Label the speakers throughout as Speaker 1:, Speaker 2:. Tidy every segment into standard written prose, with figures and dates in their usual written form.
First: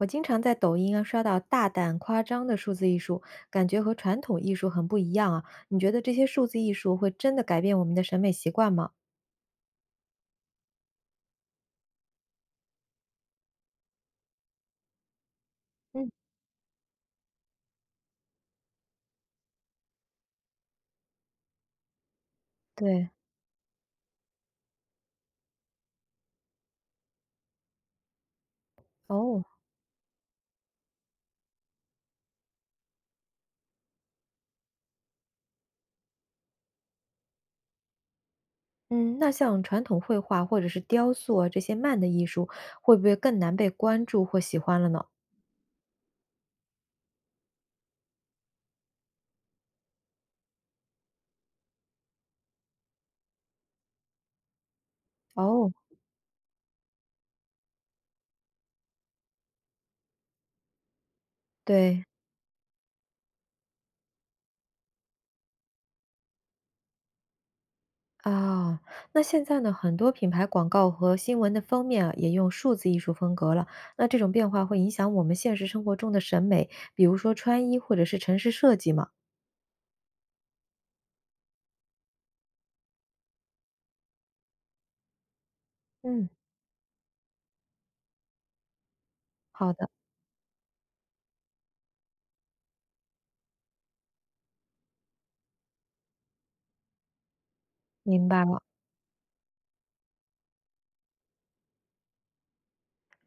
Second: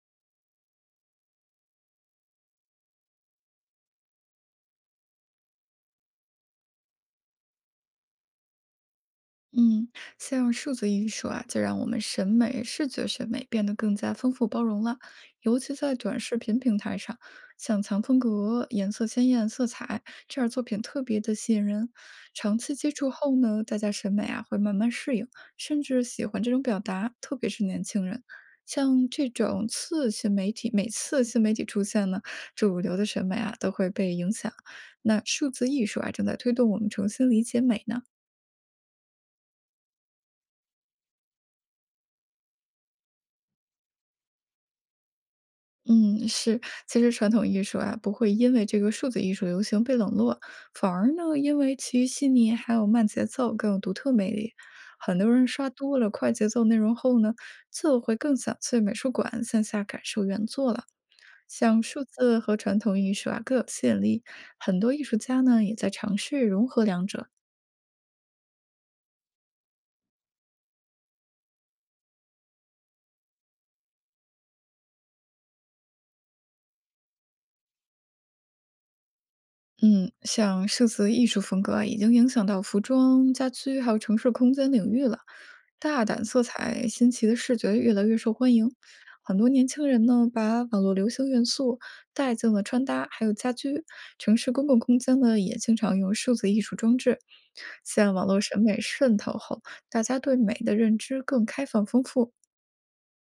Speaker 1: 我经常在抖音啊刷到大胆夸张的数字艺术，感觉和传统艺术很不一样啊。你觉得这些数字艺术会真的改变我们的审美习惯吗？
Speaker 2: 嗯，像数字艺术啊，就让我们审美、视觉审美变得更加丰富包容了。尤其在
Speaker 1: 嗯，
Speaker 2: 短视频平台上，像藏风格、颜色鲜艳、色彩这样作品特别的吸引人。长期接
Speaker 1: 对，
Speaker 2: 触后呢，大家审美啊会慢慢适应，甚至喜欢这种表达，特别是年轻人。像这
Speaker 1: 哦，
Speaker 2: 种次新媒体，每次新媒体出现呢，主流的审美啊都会被影响。那数字艺术啊，正在推动我们重新理解美呢。
Speaker 1: 嗯，那像传统绘画或者是雕塑啊这些慢的艺术，会不会更难被关注或喜欢了呢？
Speaker 2: 嗯，是，其实传统艺术啊，不会因为这个数字艺术流行被冷落，反而呢，因为其细腻还有慢节奏更有独特魅力。很多人刷
Speaker 1: 哦，
Speaker 2: 多了快节奏内容后呢，就会更想去美术馆线下感受原作了。像数
Speaker 1: 对
Speaker 2: 字和传统艺术啊，各有吸引力，很多艺术家呢也在尝试融合两者。
Speaker 1: 啊，那现在呢，很多品牌广告和新闻的封面啊，也用数字艺术风格了。那这种变化会影响我们现实生活中的审美，比如说穿衣或者是城市设计吗？
Speaker 2: 嗯，像数字艺术风格啊，已经影响到服装、家居还有城市空间领域了。大胆
Speaker 1: 嗯。
Speaker 2: 色彩、新奇的视觉越来越受欢迎，很多年
Speaker 1: 好的，
Speaker 2: 轻人呢把网络流行元素带进了穿搭，还有家居。城市公共空间呢也经常用数字艺术装置。现网
Speaker 1: 明
Speaker 2: 络
Speaker 1: 白
Speaker 2: 审
Speaker 1: 了。
Speaker 2: 美渗透后，大家对美的认知更开放丰富。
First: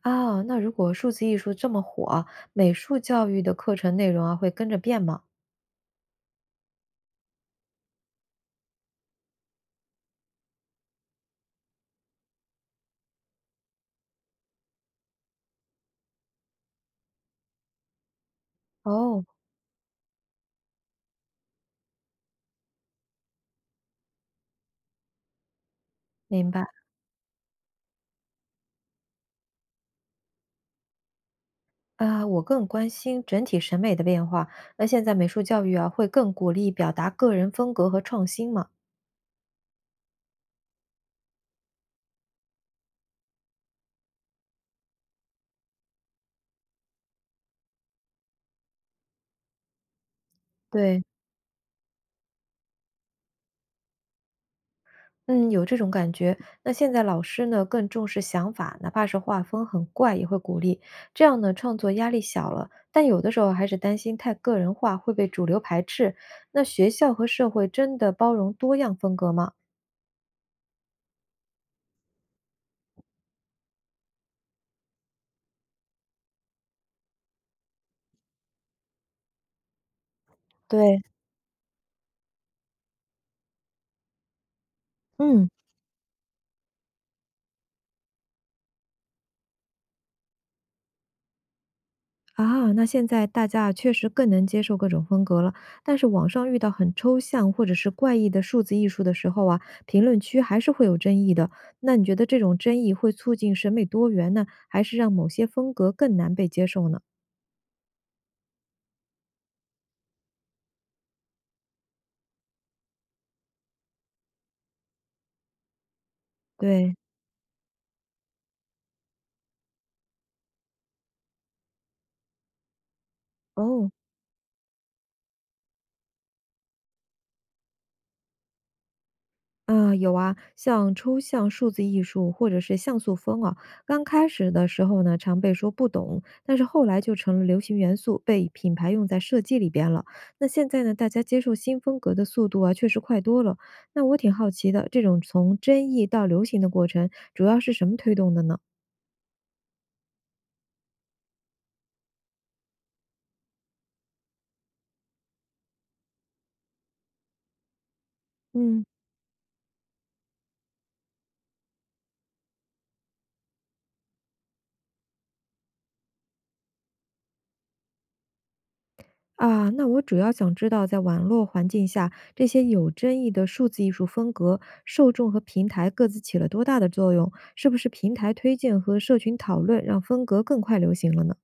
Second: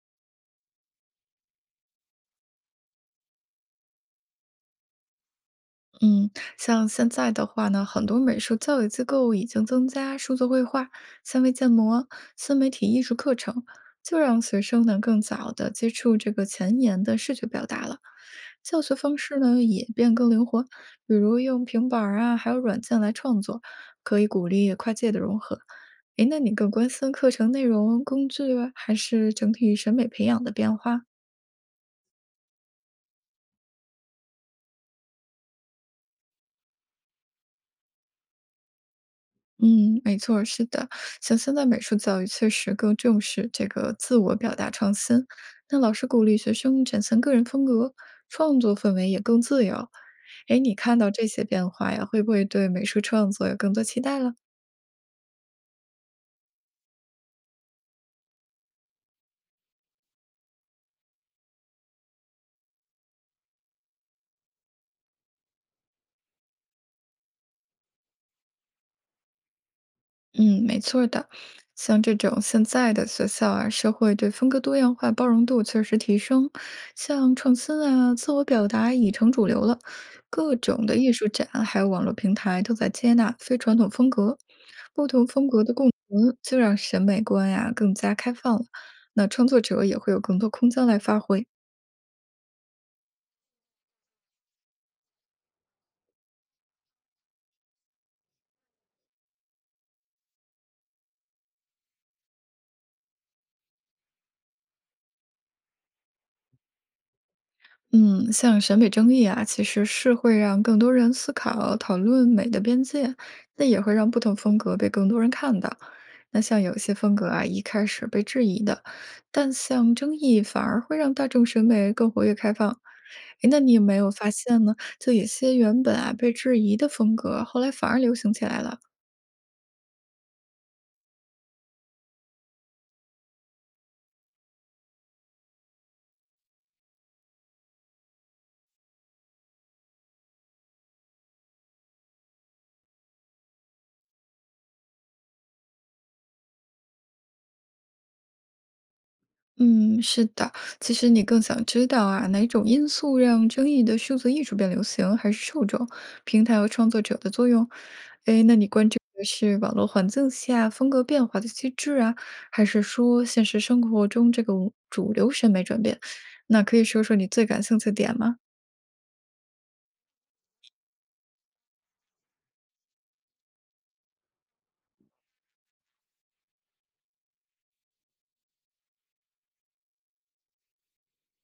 Speaker 1: 啊，那如果数字艺术这么火，美术教育的课程内容啊会跟着变吗？
Speaker 2: 嗯，像现在的话呢，很多美术教育机构已经增加数字绘画、三维建模、新媒体艺术课程，就让学生能更早的接触这个前沿的视觉表达了。教学方
Speaker 1: 哦，
Speaker 2: 式呢也变更灵活，比如用平板儿啊，还有软件来创作，可以鼓励跨界的融合。诶，那
Speaker 1: 明
Speaker 2: 你
Speaker 1: 白。
Speaker 2: 更关心课程内容、工具啊，还是整体审美培养的变化？
Speaker 1: 啊，我更关心整体审美的变化。那现在美术教育啊会更鼓励表达个人风格和创新吗？
Speaker 2: 嗯，没错，是的，像现在美术教育确实更重视这个自我表达创新，那老师鼓励学生展现个人风格，创作氛围也更自由。哎，你看
Speaker 1: 对，
Speaker 2: 到这些变化呀，会不会对美术创作有更多期待了？
Speaker 1: 嗯，有这种感觉。那现在老师呢，更重视想法，哪怕是画风很怪，也会鼓励。这样呢，创作压力小了。但有的时候还是担心太个人化会被主流排斥。那学校和社会真的包容多样风格吗？
Speaker 2: 嗯，没错儿的。像这种现在的学校啊，社会对风格多样化包容度确实提升，像创新啊、自我表达已成主流了，各种的
Speaker 1: 对，
Speaker 2: 艺术展还有网络平台都在接纳非传统风格，不同
Speaker 1: 嗯，
Speaker 2: 风格的共存就让审美观呀、更加开放了。那创作者也会有更多空间来发挥。
Speaker 1: 啊，那现在大家啊确实更能接受各种风格了，但是网上遇到很抽象或者是怪异的数字艺术的时候啊，评论区还是会有争议的。那你觉得这种争议会促进审美多元呢，还是让某些风格更难被接受呢？
Speaker 2: 嗯，像审美争议啊，其实是会让更多人思考、讨论美的边界，那也会让不同风格被更多人看到。那像有些
Speaker 1: 对，
Speaker 2: 风格啊，一开始被质疑的，但像争议反而会让大众审美更活跃开放。诶，那你有
Speaker 1: 哦。
Speaker 2: 没有发现呢？就有些原本啊被质疑的风格，后来反而流行起来了。
Speaker 1: 啊，有啊，像抽象数字艺术或者是像素风啊，刚开始的时候呢，常被说不懂，但是后来就成了流行元素，被品牌用在设计里边了。那现在呢，大家接受新风格的速度啊，确实快多了。那我挺好奇的，这种从争议到流行的过程，主要是什么推动的呢？
Speaker 2: 嗯，是的。其实你更想知道啊，哪种因素让争议的数字艺术变流行，还是受众、平台和创作者的作用？诶，那你
Speaker 1: 嗯。
Speaker 2: 关注的是网络环境下风格变化的机制啊，还是说现实生活中这个主流审美转变？那可以说说你最感兴趣的点吗？
Speaker 1: 啊，那我主要想知道，在网络环境下，这些有争议的数字艺术风格，受众和平台各自起了多大的作用？是不是平台推荐和社群讨论让风格更快流行了呢？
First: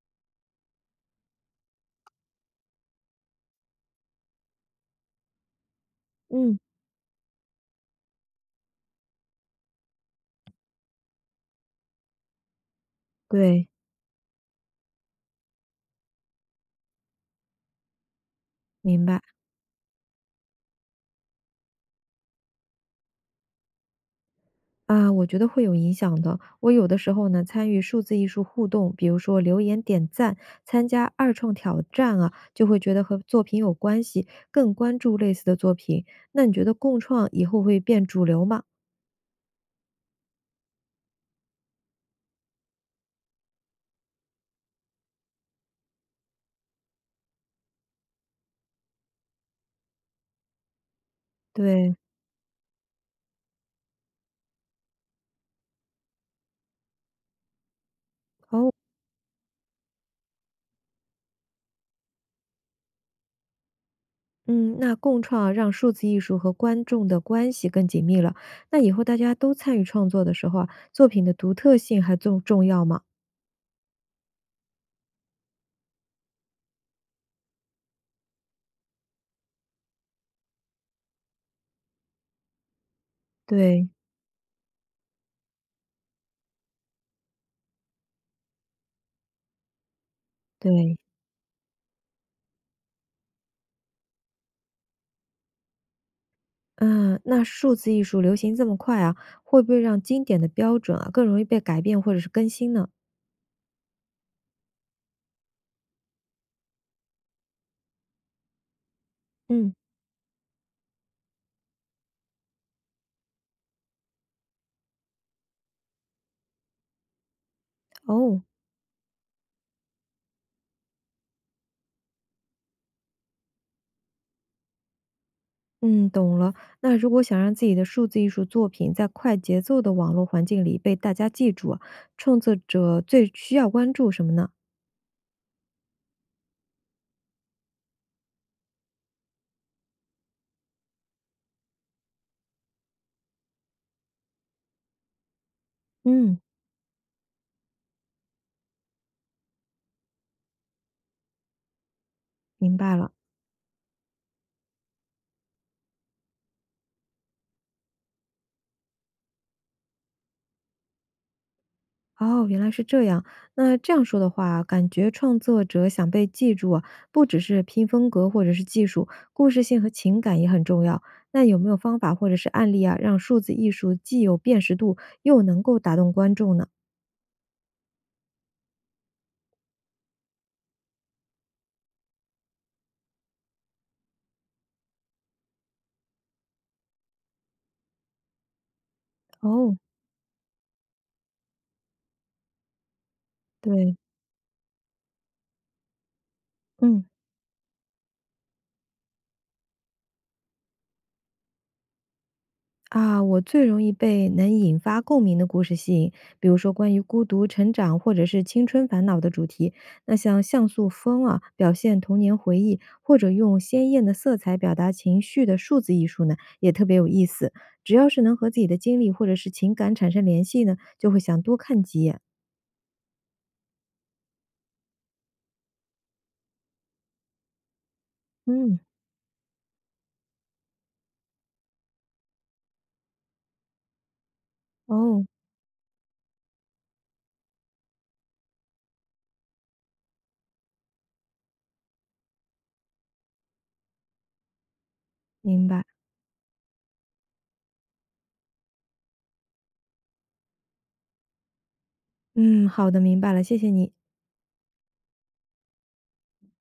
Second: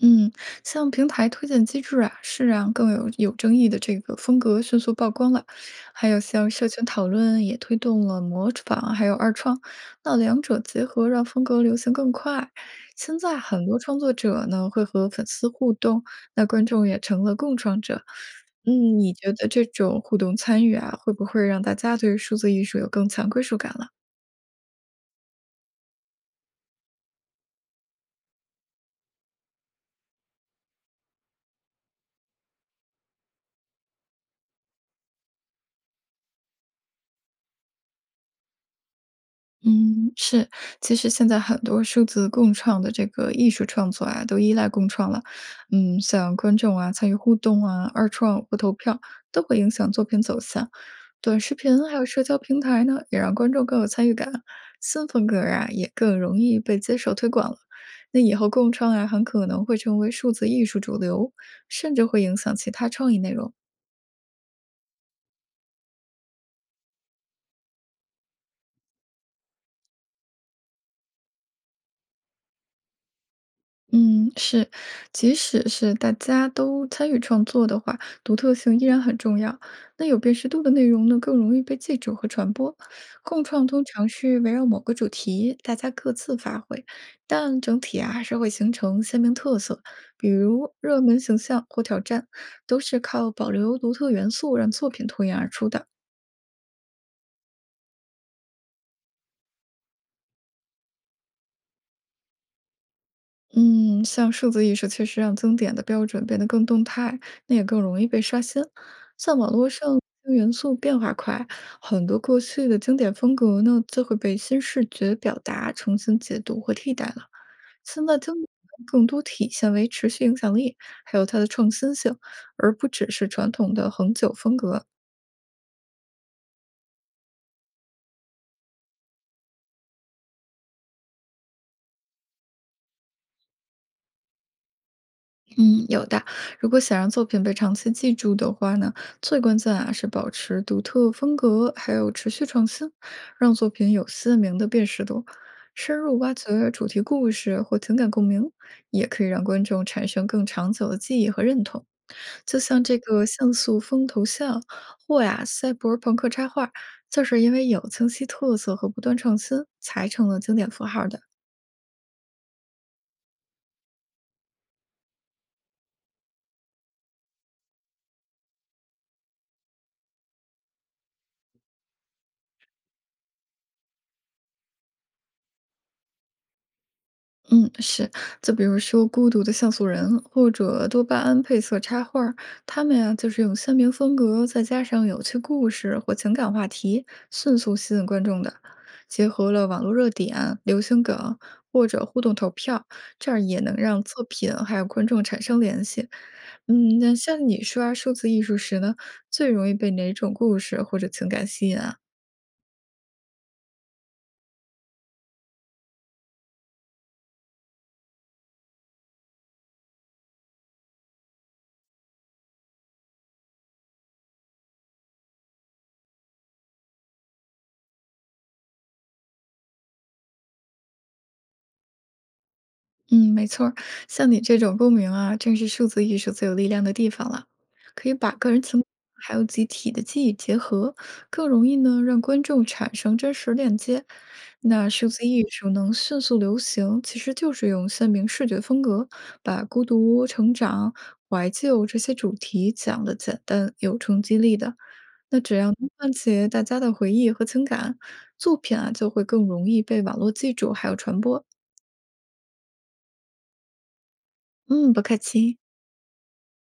Speaker 2: 嗯，像平台推荐机制啊，是让更有争议的这个风格迅速曝光了，还有像
Speaker 1: 嗯，
Speaker 2: 社群讨论也推动了模仿，还有二创，那两者结合让风格流行更快。现在很
Speaker 1: 对，
Speaker 2: 多创作者呢会和粉丝互动，那观众也成了共创者。嗯，
Speaker 1: 明
Speaker 2: 你
Speaker 1: 白。
Speaker 2: 觉得这种互动参与啊，会不会让大家对数字艺术有更强归属感了？
Speaker 1: 啊，我觉得会有影响的。我有的时候呢，参与数字艺术互动，比如说留言点赞、参加二创挑战啊，就会觉得和作品有关系，更关注类似的作品。那你觉得共创以后会变主流吗？
Speaker 2: 嗯，是，其实现在很多数字共创的这个艺术创作啊，都依赖共创了。嗯，像观众啊参与互动啊、二创或投票，都会影响作品走向。短视频还
Speaker 1: 对，
Speaker 2: 有社交平台呢，也让观众更有参与感，新风格啊也更容易被接受推广了。那以后
Speaker 1: 哦，
Speaker 2: 共创啊，很可能会成为数字艺术主流，甚至会影响其他创意内容。
Speaker 1: 嗯，那共创让数字艺术和观众的关系更紧密了。那以后大家都参与创作的时候啊，作品的独特性还重要吗？
Speaker 2: 嗯，是，即使是大家都参与创作的话，独特性依然很重要。那有辨识度的内容呢，更容易被记住和传播。共创通
Speaker 1: 对
Speaker 2: 常是围绕某个主题，大家各自发挥，但整体啊还是会形成鲜明特色。比如
Speaker 1: 对，
Speaker 2: 热门形象或挑战，都是靠保留独特元素让作品脱颖而出的。
Speaker 1: 嗯，那数字艺术流行这么快啊，会不会让经典的标准啊更容易被改变或者是更新呢？
Speaker 2: 嗯，像数字艺术确实让经典的标准变得更动态，那也更容易被刷新。像网络
Speaker 1: 嗯，
Speaker 2: 上元素变化快，很多过去的经典风格呢，就会被新视觉表达重新解读和替代了。现在经
Speaker 1: 哦，
Speaker 2: 典更多体现为持续影响力，还有它的创新性，而不只是传统的恒久风格。
Speaker 1: 嗯，懂了。那如果想让自己的数字艺术作品在快节奏的网络环境里被大家记住啊，创作者最需要关注什么呢？
Speaker 2: 嗯，有的。如果想让作品被长期记住的话呢，最关键啊是保持独特风格，还有持续创新，让作品有鲜明的辨识度。深入挖
Speaker 1: 嗯，
Speaker 2: 掘主题故事或情感共鸣，也可以让观众产生更长久的记忆和认同。就
Speaker 1: 明
Speaker 2: 像
Speaker 1: 白
Speaker 2: 这
Speaker 1: 了。
Speaker 2: 个像素风头像或呀赛博朋克插画，就是因为有清晰特色和不断创新，才成了经典符号的。
Speaker 1: 哦，原来是这样。那这样说的话，感觉创作者想被记住啊，不只是拼风格或者是技术，故事性和情感也很重要。那有没有方法或者是案例啊，让数字艺术既有辨识度，又能够打动观众呢？
Speaker 2: 嗯，是，就比如说《孤独的像素人》或者多巴胺配色插画儿，他们呀、就是用鲜明风格，再加上有趣故事或情感话题，迅速吸引观众的。结合了
Speaker 1: 哦，
Speaker 2: 网络热点、流行梗或者互动投票，这样也能
Speaker 1: 对，
Speaker 2: 让作品还有观众产生联系。嗯，
Speaker 1: 嗯。
Speaker 2: 那像你刷数字艺术时呢，最容易被哪种故事或者情感吸引啊？
Speaker 1: 啊，我最容易被能引发共鸣的故事吸引，比如说关于孤独、成长或者是青春烦恼的主题。那像像素风啊，表现童年回忆，或者用鲜艳的色彩表达情绪的数字艺术呢，也特别有意思。只要是能和自己的经历或者是情感产生联系呢，就会想多看几眼。
Speaker 2: 嗯，没错儿，像你这种共鸣啊，正是数字艺术最有力量的地方了。可以把个人
Speaker 1: 嗯，
Speaker 2: 情感还有集体的记忆结合，更容易呢让观众产生真实链接。那数
Speaker 1: 哦，
Speaker 2: 字艺术能迅速流行，其实就是用鲜明视觉风格，把孤独、成长、怀旧这些主题讲得简单有冲击力的。那只要
Speaker 1: 明白。
Speaker 2: 能唤起大家的回忆和情感，作品啊就会更容易被网络记住还有传播。
Speaker 1: 嗯，好的，明白了，谢谢你。
Speaker 2: 嗯，不客气。